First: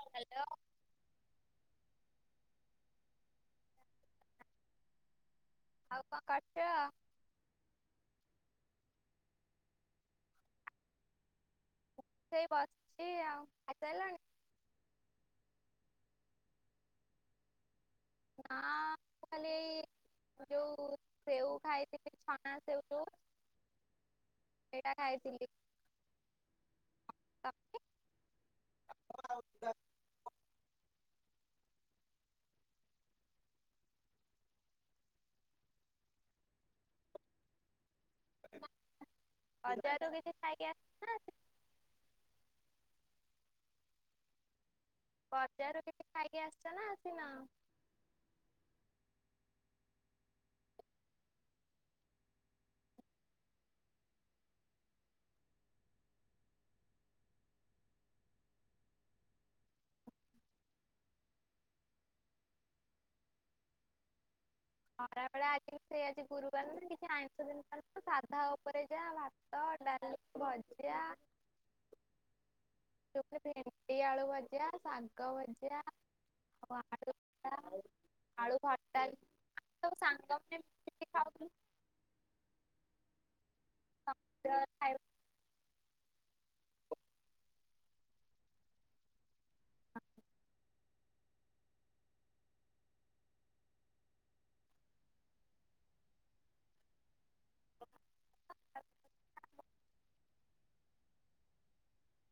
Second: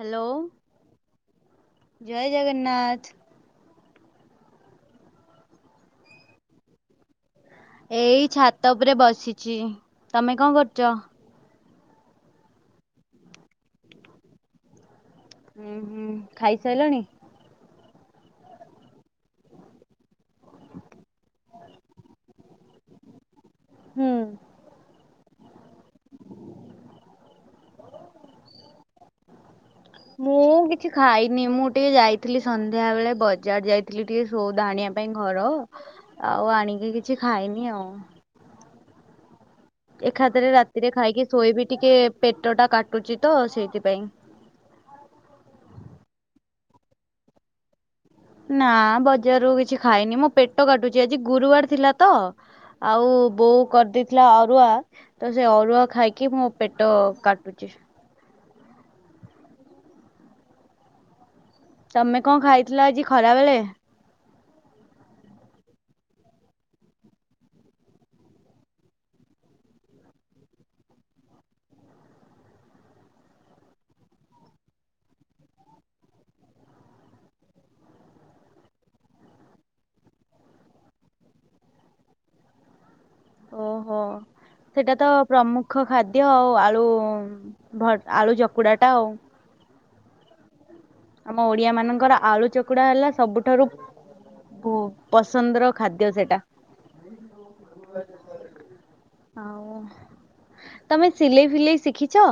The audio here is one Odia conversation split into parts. ହାଲୋ ଜୟ ଜଗନ୍ନାଥ। ଆଉ କଣ କରୁଚ? ଏଇ ଛାତ ଉପରେ ବସିଛି ତମେ କଣ କରୁଛ? ସେଇ ବସିଛି ଆଉ ଖାଇସାଇଲନି। ଉୁଁ ହୁଁ ଖାଇସାଇଲଣି। ହଁ ମୁଁ ଖାଲି। ଯୋଉ ସେଉ ଖାଇଥିଲି ଛଣା ସେଉ ଯୋ ହୁଁ। ଖାଇଥିଲି। [unintelligible] ମୁଁ କିଛି ଖାଇନି ମୁଁ ଟିକେ ଯାଇଥିଲି ସନ୍ଧ୍ୟା ବେଳେ ବଜାର ଯାଇଥିଲି ଟିକେ ସୌଉଦା ଆଣିବା ପାଇଁ। ପାଇଁ ଘର ଆଉ ଆଣିକି କିଛି ଖାଇନି ଆଉ। [unintelligible] କିଛି ଏକାଦରେ ଖାଇକି ଆସ ରାତିରେ ଖାଇକି ଶୋଇ ବିି ଟିକେ ପେଟ ଟା କାଟୁଛି ତ ସେଇଥିପାଇଁ। ବଜାରୁ କିଛି ଖାଇକି ଆସିଛ ନା ଆସିନା। ନା ବଜାରରୁ କିଛି ଖାଇନି ମୁଁ ପେଟ କାଟୁଛି ଆଜି ଗୁରୁବାର ଥିଲା ତ। ଆଉ ବୋଉ କରିଦେଇଥିଲା ଅରୁଆ। ତ ସେଇ ଅରୁଆ ଖାଇକି ମୋ ପେଟ କାଟୁଛି। ତମେ କଣ ଖାଇଥିଲ ଆଜି ଖରା ବେଳେ? ଖରାବେଳେ ଆଜି ସେଇ ଆଜି ଗୁରୁବାର ନା କିଛି ଆଇଁଷ ଦିନ ସାଧା ଉପରେ ଯା ତ ଡାଲି ଭଜା। ଭେଣ୍ଡି ଆଳୁ ଭଜା ଶାଗ ଭଜା। ଆଉ ଆଳୁ ଭର୍ତା। ଆଳୁ ଭାତଟ ତ ସ ଖାଉ ଓହୋ ସମସ୍ତେ ସେଇଟା ତ ପ୍ରମୁଖ ଖାଦ୍ୟ ଆଉ ଆଳୁ ଭ ଆଳୁ ଚକୁଡ଼ାଟା ଆଉ। [unintelligible] ଆମ ଓଡିଆ ମାନଙ୍କର ଆଳୁ ଚକୁଡା ହେଲା ସବୁଠାରୁ ବ ପସନ୍ଦର ଖାଦ୍ୟ ସେଟା। ଖାଇବା ଆଉ ତମେ ସିଲେଇ ଫିଲେଇ ଶିଖିଛ।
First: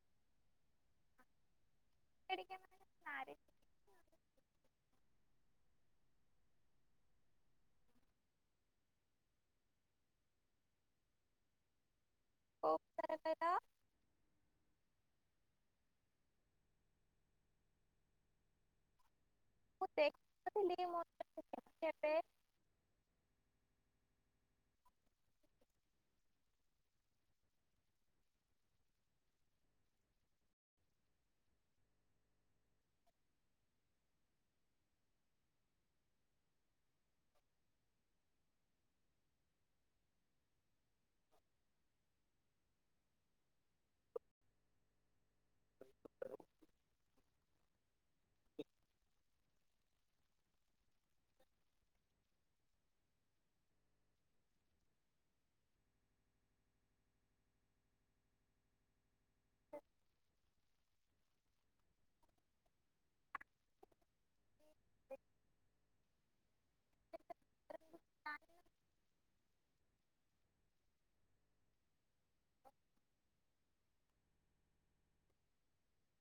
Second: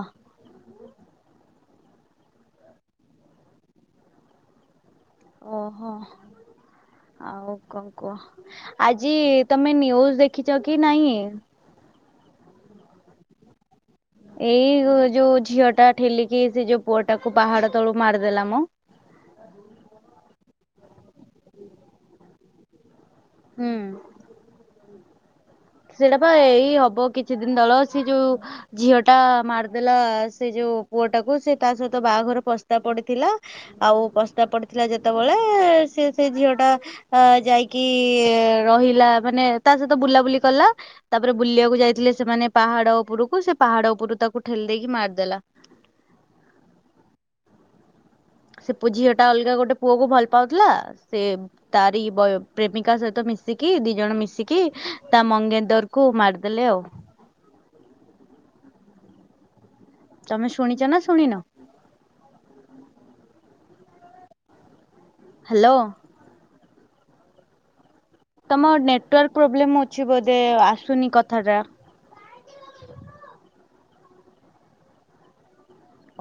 ଟିକେ ଟିକେ ମାରେ। ଓହୋ। ଆଉ କଣ କୁହ ଆଜି ତମେ ନ୍ୟୁଜ୍ ଦେଖିଛ କି ନାଇଁ? [unintelligible] ଏଇ ଯୋଉ ଝିଅ ଟା ଠେଲିକି ସେ ଯୋଉ ପୁଅ ଟାକୁ ପାହାଡ ତଳୁ ମାରିଦେଲା ମ। ମୁଁ ଦେଖିନଥିଲି ମୋ [inaudible] କେବେ। ହୁଁ। ସେଇଟା ବା ଏଇ ହବ କିଛି ଦିନ ତଳ ସେ ଯୋଉ ଝିଅ ଟା ମାରିଦେଲା ସେ ଯୋଉ ପୁଅଟାକୁ ସେ ତା ସହିତ ବାହାଘର ପସ୍ତା ପଡିଥିଲା। ଆଉ ପସ୍ତା ପଡିଥିଲା ଯେତେବେଳେ ସେ ସେ ଝିଅ ଟା ଅ ଯାଇକି ରହିଲା ମାନେ ତା ସହିତ ବୁଲାବୁଲି କଲା। ତାପରେ ବୁଲିବାକୁ ଯାଇଥିଲେ ସେମାନେ ପାହାଡ଼ ଉପରକୁ ସେ ପାହାଡ଼ ଉପରୁ ତାକୁ ଠେଲି ଦେଇକି ମାରିଦେଲା। [inaudible] ସେ ପୁ ଝିଅ ଟା ଅଲଗା ଗୋଟେ ପୁଅ କୁ ଭଲ ପାଉଥିଲା ସେ ତାରି ବ ପ୍ରେମିକା ସହିତ ମିଶିକି ଦି ଜଣ ମିଶିକି ତା ମଙ୍ଗେନ୍ଦର କୁ ମାରଦେଲେ ଆଉ। ତମେ ଶୁଣିଚ ନା ଶୁଣିନ? ହାଲୋ। [inaudible] ତମ ନେଟୱାର୍କ ପ୍ରୋବ୍ଲେମ୍ ଅଛି ବୋଧେ ଆସୁନି କଥାଟା।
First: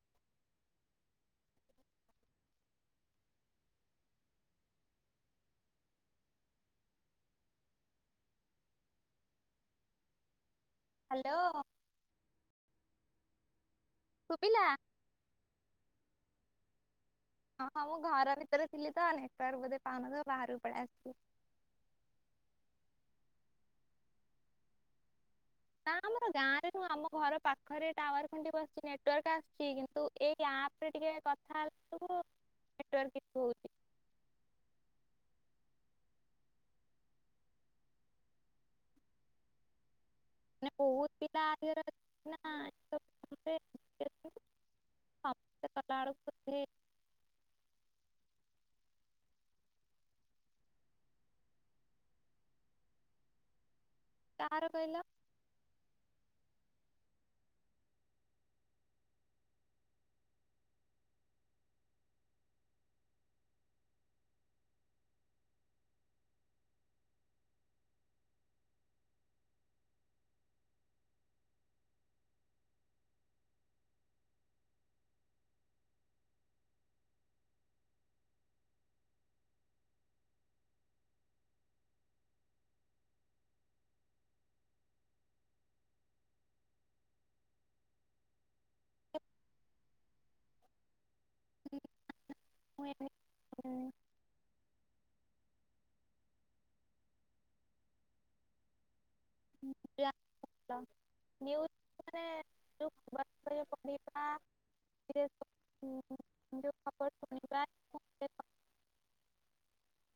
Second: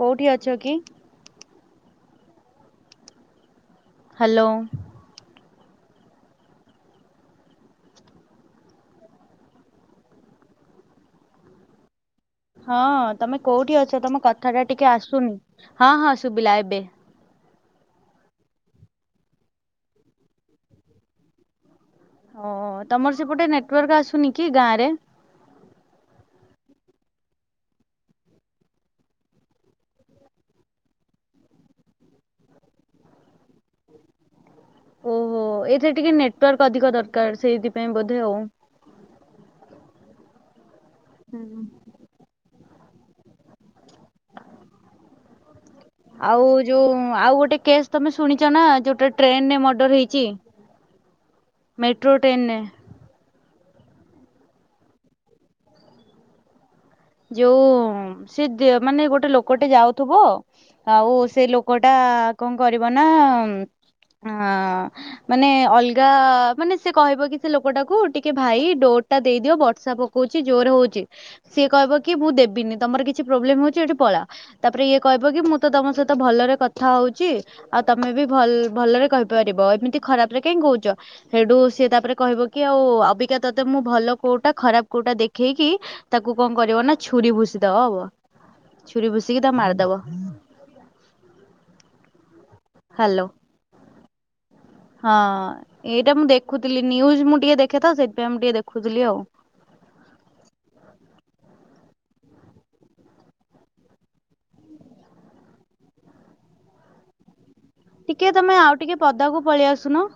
କୋଉଠି ଅଛ କି? ହାଲୋ। ହାଲୋ। ହଁ ତମେ କୋଉଠି ଅଛ ତମ କଥା ଟା ଶୁଭିଲା? ଟିକେ ଆସୁନି ହଁ ହଁ ଶୁବିଲା ଏବେ। ହଁ ହଁ ମୁଁ ଘର ଭିତରେ ଥିଲି ତ ନେଟୱର୍କ ବୋଧେ ପାଉନଥିବ ବାହାରକୁ ପଳେଇ ଆସିଲି। ଓ ତମର ସେପଟେ ନେଟୱାର୍କ ଆସୁନି କି ଗାଁ ରେ? ନା ଆମ ଗାଁ ରେ ନୁହ ଆମ ଘର ପାଖରେ ଟାୱାର ଖୁଣ୍ଟି ବସିଚି ନେଟୱାର୍କ ଆସଚି କିନ୍ତୁ ଏଇ ଆପ ରେ ଟିକେ କଥା ହେଲାଳୁ ନେଟୱର୍କ ଇଶୁ ହୋଉଚି। ଓହୋ ଏଥିରେ ଟିକେ ନେଟୱାର୍କ ଅଧିକ ଦରକାର ସେଇଥିପାଇଁ ବୋଧେ ଆଉ। ମାନେ ବହୁତ ପିଲା [inaudible] ନା। ସମସ୍ତେ କଲା ବେଳକୁ ଆଉ ଯୋଉ ଆଉ ଗୋଟେ କେସ୍ ତମେ ଶୁଣିଚ ନା ଯୋଉଟା ଟ୍ରେନରେ ମର୍ଡର ହେଇଚି। ମେଟ୍ରୋ ଟ୍ରେନରେ। କାହାର କହିଲ? ଯୋଉ ସେ ମାନେ ଗୋଟେ ଲୋକଟେ ଯାଉଥିବ ଆଉ ସେ ଲୋକ ଟା କଁ କରିବ ନା ଅଁ ମାନେ ଅଲଗା ମାନେ ସେ କହିବ କି ସେ ଲୋକଟାକୁ ଟିକେ ଭାଇ ଡୋ ଟା ଦେଇଦିଅ ବର୍ଷା ପକଉଚି ଜୋର ହଉଚି ସେ କହିବ କି ମୁଁ ଦେବିନି ତମର କିଛି ପ୍ରୋବ୍ଲେମ ହଉଚି ଏଠି ପଳା। ତାପରେ ଇଏ କହିବ କି ମୁଁ ତ ତମ ସହିତ ଭଲରେ କଥା ହଉଚି। ଆଉ ତମେ ବି ଭଲ ଭଲରେ କହିପାରିବ ଏମିତି ଖରାପ ରେ କାହିଁ କହୁଚ? ହେଟୁ ସିଏ ତାପରେ କହିବ କି ଆଉ ଅବିକା ତତେ ମୁଁ ଭଲ କୋଉଟା ଖରାପ କୋଉଟା ଦେଖେଇକି ତାକୁ କଁ କରିବ ନା ଛୁରୀ ଭୁଷିଦବ ଛୁରୀ ଭୁଷିକି ତାକୁ ମାରିଦବ। ହାଲୋ। ହଁ ଏଇଟା ମୁଁ ଦେଖୁଥିଲି ନ୍ୟୁଜ ମୁଁ ଟିକେ ଦେଖେ ତ ସେଇଥିପାଇଁ ମୁଁ ଟିକେ ଦେଖୁଥିଲି ଆଉ। [inaudible] ନ୍ୟୁଜ୍ ମାନେ [inaudible] [inaudible] ଟିକେ ତମେ ଆ ଟିକେ ପଦାକୁ ପଳି ଆସୁନ।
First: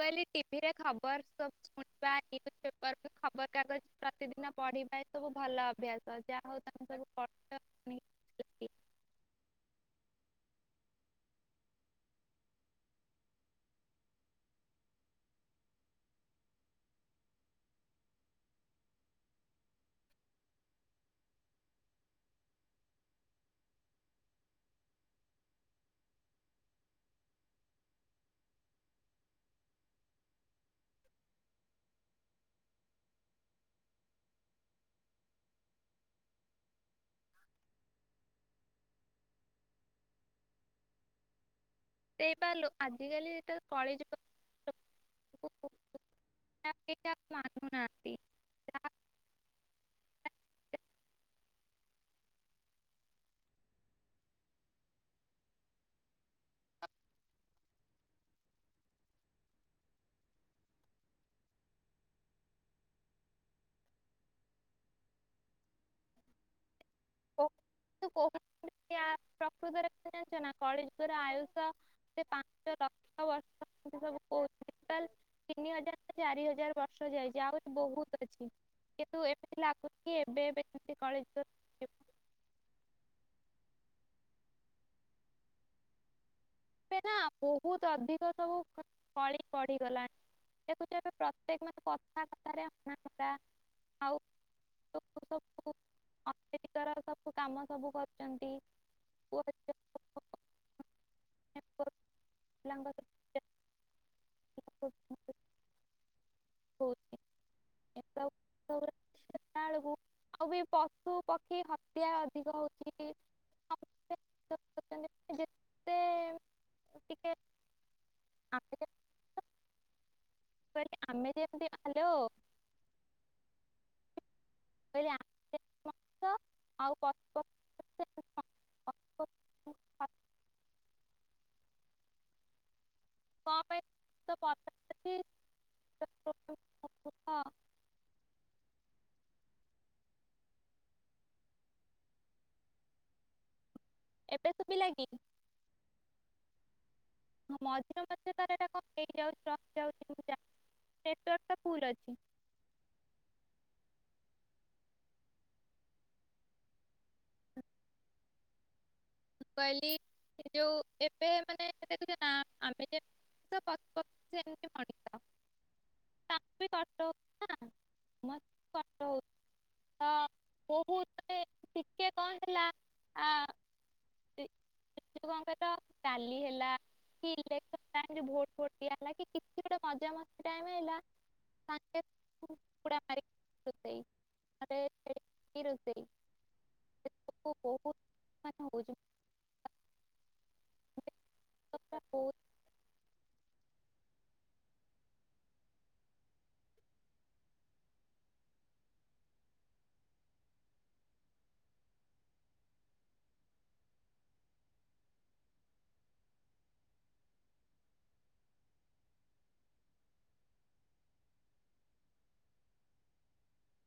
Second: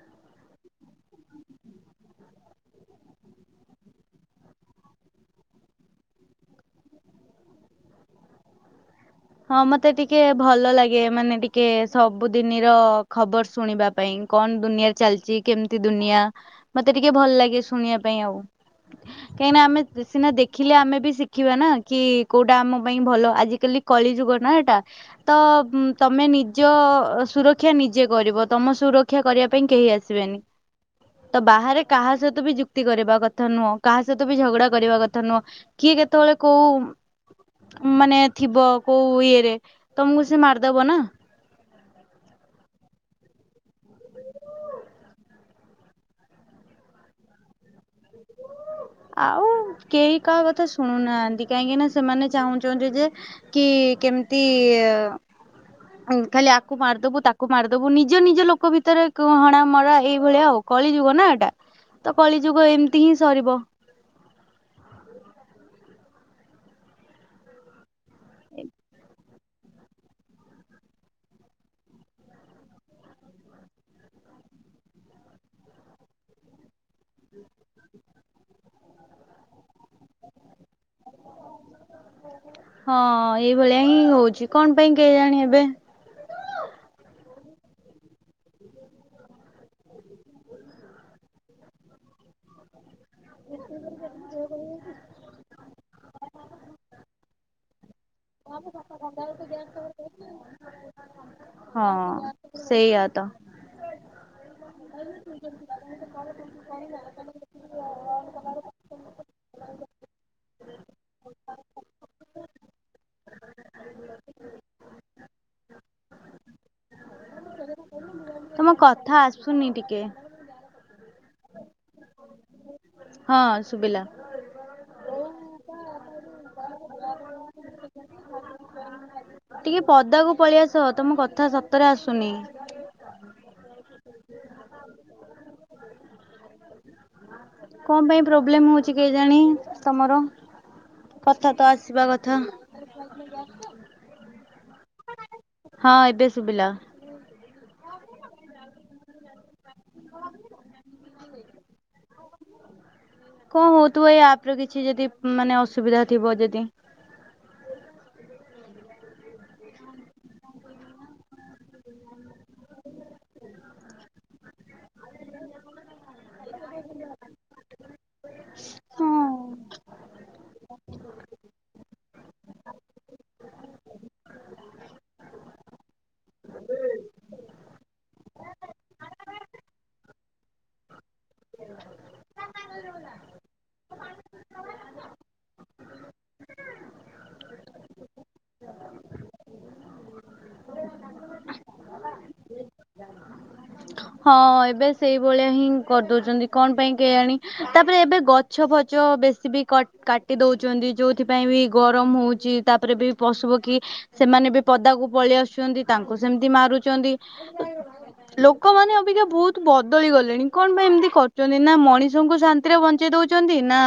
କହଲି ଟିଭିରେ ଖବର ସ ଶୁଣିବା ନ୍ୟୁଜ ପେପର ଖବରକାଗଜ ପ୍ରତିଦିନ ପଢିବା ଏସବୁ ଭଲ ଅଭ୍ୟାସ ଯାହା ହଉ ତମେ ସବୁ [inaudible] ହଁ ମତେ ଟିକେ ଭଲ ଲାଗେ ମାନେ ଟିକେ ସବୁଦିନିର ଖବର ଶୁଣିବା ପାଇଁ କଣ ଦୁନିଆରେ ଚାଲିଚି କେମିତି ଦୁନିଆ ମତେ ଟିକେ ଭଲ ଲାଗେ ଶୁଣିଆ ପାଇଁ ଆଉ। କାହିଁକିନା ଆମେ ସ-ସିନା ଦେଖିଲେ ଆମେ ବି ଶିଖିବା ନା କି କୋଉଟା ଆମ ପାଇଁ ଭଲ ଆଜିିକାଲି କଳିଯୁଗ ନା ଏଟା। ତ ତମେ ନିଜ ସୁରକ୍ଷା ନିଜେ କରିବ ତମ ସୁର କ୍ଷା କରିବା ପାଇଁ କେହି ଆସିବେନି। ତ ବାହାରେ କାହା ସହିତ ବି ଯୁକ୍ତି କରିବା କଥା ନୁହଁ କାହା ସହିତ ବି ଝଗଡା କରିବା କଥା ନୁହଁ। କିଏ କେତେବେଳେ କୋଉ ମାନେ ଥିବ କୋଉ ଇଏ ରେ ତମୁକୁ ସେ ମାରିଦବ ନା। ସେଇପା ଲୋ-ଆଜିିକାଲି ଏଟା କଳିଯୁ [inaudible] ଆଉ କେହି କାହା କଥା ଶୁଣୁନାହାନ୍ତି କାହିଁକି ନା ସେମାନେ ଚାହୁଁଚନ୍ତି ଯେ କି କେମିତି ଆ-ଉ ଖାଲି ଆକୁ ମାରିଦବୁ ତାକୁ ମାରିଦବୁ ନିଜ ନିଜ ଲୋକ ଭି ଭିତରେ କ-ହଣା ମରା ଏଇଭଳିଆ ଆଉ କଳି ଯୁଗ ନା ଏଟା ତ କଳିଯୁଗ ଏମିତି ହିଁ ସରିବ। [inaudible] ପ୍ରକୁତରେ ଜାଣିଚ ନା କଳିଯୁଗ ର ଆୟୁଷ [inaudible] ତିନି ହଜାର ନା ଚାରି ହଜାର ବର୍ଷ ଯାଇଚି ଆହୁରି ବହୁତ ଅଛି। କି-ନ୍ତୁ ଏ-ମି-ତି ଲା-ଗୁ-ଚି କି ଏବେ ଏବେ ଯେ-ମି-ତି କ-ଳି-ଯୁ-ଗ। [inaudible] ହଁ ଏଇଭଳିଆ ହିଁ ହଉଚି କଣ ପାଇଁ କେଜାଣି ଏବେ। ଏବେ ନା ବହୁତ୍ ଅଧିକ ସବୁ କଳି ବଢିଗଲାଣି। ଦେ-ଖୁ-ଚ ଏ-ବେ ପ୍ର-ତ୍ୟେ-କ ମାନେ କଥା-କଥାରେ [inaudible] [inaudible] ସବୁ କାମ ସବୁ କରୁ [unintelligible] ହଁ ସେଇଆ ତ। ପିଲାଙ୍କ [unintelligible] [inaudible] ଏଳୁକୁ ଆଉ ବି ପଶୁ ପକ୍ଷୀ ହତ୍ୟା ଅଧିକ ହଉଚି। ଯେତେ ଟିକେ ତମ କଥା ଆସୁନି ଟିକେ। ମୁଁ କହିଲି ଆମେ ଯେମିତି ହାଲୋ ହଁ ଶୁବିଲା। [inaudible] ପକ୍ଷୀ ଟିକେ କଣ ପଦାକୁ ପଳେଇଆସ ତମ କଥା ସତରେ ଆସୁନି। କ ପାଇଁ [inaudible] କଁ ପାଇଁ ପ୍ରୋବ୍ଲେମ୍ ହଉଚି କେଜାଣି ତମର। କଥା ତ ଆସିବା କଥା। ଏବେ ଶୁବିଲା କି? ହଁ ଏବେ ଶୁବିଲା। ହଁ ମଝିରେ ମଝିରେ ତାର ଏଟା କଣ ହେଇଯାଉଚି ରହିଯାଉଚି ମୁଁ ଜାଣି-ନେଟୱାର୍କଟା ଫୁଲ୍ ଅଛି। କଁ ହଉଥିବ ଏଇ ଆପ୍ ର କିଛି ଯେଦି ମାନେ ଅସୁବିଧା ଥିବ ଯେଦି। [unintelligible] [unintelligible] [unintelligible] ବହୁ [inaudible] ଟିକେ କଣ ହେଲା ଆ [inaudible] ଡାଲି ହେଲା କିଛିଇଲେକ୍ସନ୍ ଟାଇମ୍ ଭୋଟ୍ ଫୋଟ୍ ଦିଆହେଲା କିଛି ଗୋଟେ ମଜାମସ୍ତି ଟାଇମ୍ ହେଲା। [inaudible] ଏଇ ରୋଷେଇ ବହୁତ୍ [inaudible] [inaudible] ହ ହଁ ଏବେ ସେଇଭଳିଆ ହିଁ କରିଦଉଚନ୍ତି କଣ ପାଇଁ କେ ଆଣି ତାପରେ ଏବେ ଗଛ୍ ଗଛ ଫଛ ବେଶୀ ବି କଟ୍ କାଟି ଦେଉଚନ୍ତି ଯୋଉଥିପାଇଁ ବି ଗରମ ହଉଚି। ତାପରେ ବି ପଶୁ ପକ୍ଷୀ ସେମାନେ ବି ପଦାକୁ ପଳେଇ ଆସୁସନ୍ତି ତାଙ୍କୁ ସେମିତି ମାରୁଚନ୍ତି। ଲୋକମାନେ ଅବିକା ବହୁତ ବଦଳି ଗଲେଣି କଣ ପାଇଁ ଏମିତି କରୁଚନ୍ତି ନା, ନା ମଣିଷଙ୍କୁ ଶାନ୍ତି ଶାନ୍ତି ରେ ବଞ୍ଚେଇ ଦଉଚନ୍ତି ନା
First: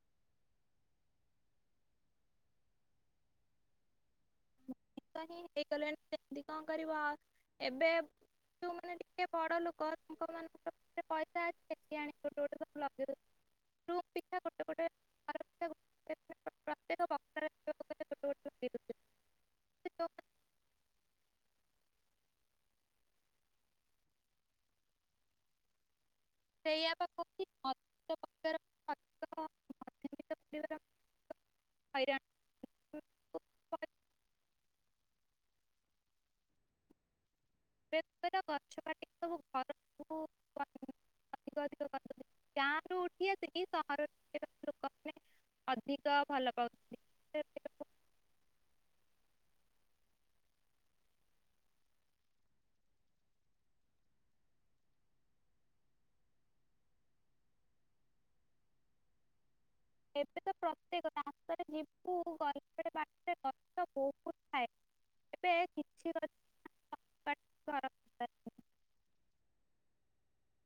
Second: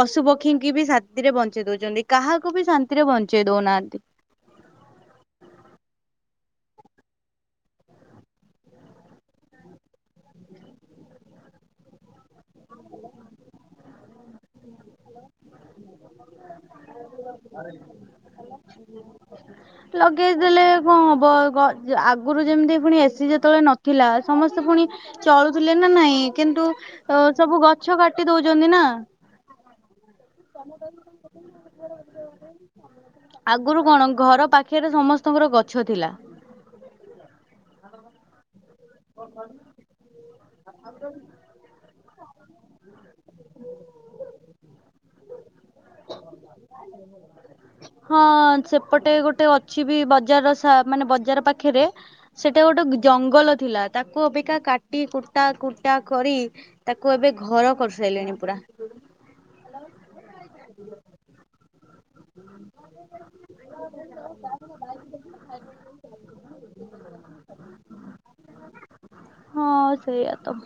ପଶୁ ପକ୍ଷୀଙ୍କ ବି ସାତିରେ ବଞ୍ଚେଇ ଦଉଚନ୍ତି କାହାକୁ ବି ଶାନ୍ତି ଶାନ୍ତି ରେ ବଞ୍ଚେଇଦଉନାଆନ୍ତି। [inaudible] ହେଇଗଲେଣି କେମିତି କଣ କରିବ ଏବେ ସେମାନେ ତ ବଡ ଲୋକ ତାଙ୍କ ମାନଙ୍କୁ ତାଙ୍କର ପଇସା ଅଛି ସିଏ ଆଣି ଗୋଟେ ଗୋଟେ ଲଗେଇଦଉଚନ୍ତି [inaudible] ଗୋଟେ ଗୋଟେ ଲଗେଇ ଦଉଛନ୍ତି [unintelligible] ଯୋଉମାନେ ଲଗେଇ ଦେଲେ। କଣ ହବ ଘ ଆଗରୁ ଯେମିତି ପୁଣି ଏସି ଯେତେବେଳେ ନଥିଲା, ସମସ୍ତେ ପୁଣି ଚଳୁଥିଲେ ନା ନାଇଁ କିନ୍ତୁ ସେଇଆ ପା ଅ ସବୁ ଗଛ କାଟି ଦଉଚନ୍ତି ନା? ମଧ୍ୟମିକ ପରିବାର ହଇରାଣ ଆଗରୁ କଣ ଘର ପାଖେରେ ସମସ୍ତଙ୍କର ଗଛ ଥିଲା। ଏବେ ସବୁ ଗଛ କାଟି କି ସବୁ ଘରେ [inaudible] ଅଧିକ ଅଧିକ [inaudible] ଗାଁ ରୁ ଉଠି ଆସିକି ସହର ରେ ଲୋକ [unintelligible] ହଁ ସେପଟେ ଗୋଟେ ଅଛି ବି ବଜାରର ସ ମାନେ ବଜାର ପାଖେରେ ସେଟି ଗୋଟେ ଜଙ୍ଗଲ ଥିଲା ତାକୁ ଅବିକା କାଟି କୁଟା କୁଟା କରି ତାକୁ ଏବେ ଘର କରିସାଇଲେଣି ପୁରା। ଏବେ ତ ପ୍ରତ୍ୟେକ ରାସ୍ତାରେ ଯିବୁ [inaudible] ସେପଟେ ବହୁତ ଥାଏ ଏବେ କିଛି [inaudible] ଘର ହଁ ସେଇଆ ତ।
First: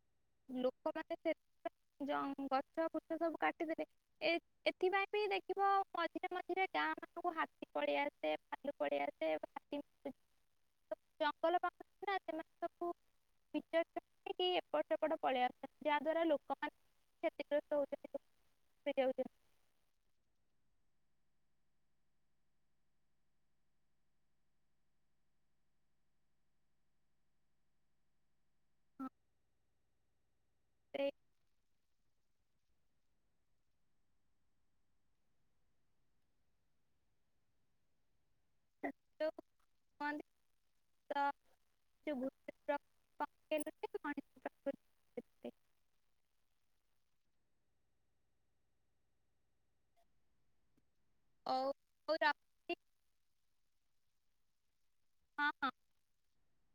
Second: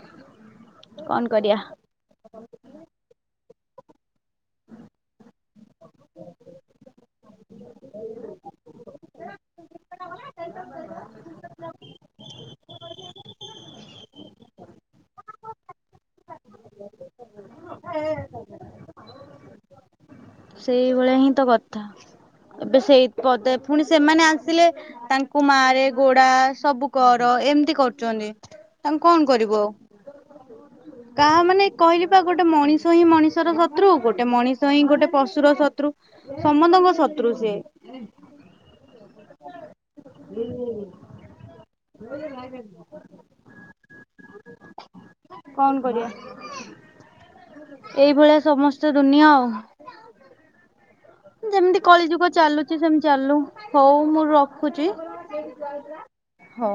ଲୋକମାନେ କଣ କରିବା ଏତେ ଯୋଉଁ ଗଛ ଫଛ ସବୁ କାଟିଦେଲେ। ଏ ଏଥିପାଇଁ ବି ଦେଖିବା ମଝିରେ ମଝିରେ ଗାଁରେ ହାତୀ ଳଳେଇ ଆସେ ଭାଲୁ ପଳେଇ ଆସେ [inaudible] [unintelligible] ଏପଟେ ପଳେଇଆସନ୍ତି ଯାହା ଦ୍ଵାରା ଲୋକମାନେ କ୍ଷତିଗ୍ରସ୍ତ ହେଉଚନ୍ତି। ସେଇଭଳିଆ ହିଁ ତ କଥା ଏବେ ସେଇ ପଦ ପୁଣି ସେମାନେ ଆସିଲେ ତାଙ୍କୁ ମାରେ ଗୋଡା ସବୁ କର ଏମିତି କରୁଚନ୍ତି। ତାଙ୍କୁ କଁ କରିବୁ ଆଉ। ସେଇ କାହା ମାନେ କହିଲି ବା ଗୋଟେ ମଣିଷ ହିଁ ମଣିଷର ଶତ୍ରୁ ଗୋଟେ ମଣିଷ ହିଁ ଗୋଟେ ପଷୁ ପଷୁର ଶତ୍ରୁ ସମନ୍ତଙ୍କ ଶତ୍ରୁ ସିଏ। [unintelligible] କୁହନ୍ତି ହୁଁ ତ ଯୋଉ ଭୂତପ୍ରେତ ପକେଇଲେ ମଣିଷ ପ୍ରକୃତି [inaudible] କଣ କରିଆ? ଏଇ ଭଳିଆ ସମସ୍ତ ଦୁନିଆ ଆଉ। ଆଉ ଯେମିତି କଳି ହଉ ଯୁଗ ରଖୁଛି ଚାଲୁଚି ସେମିତି ଚାଲୁ ହଉ ମୁଁ ରଖୁଚି। ହଁ। ହଁ।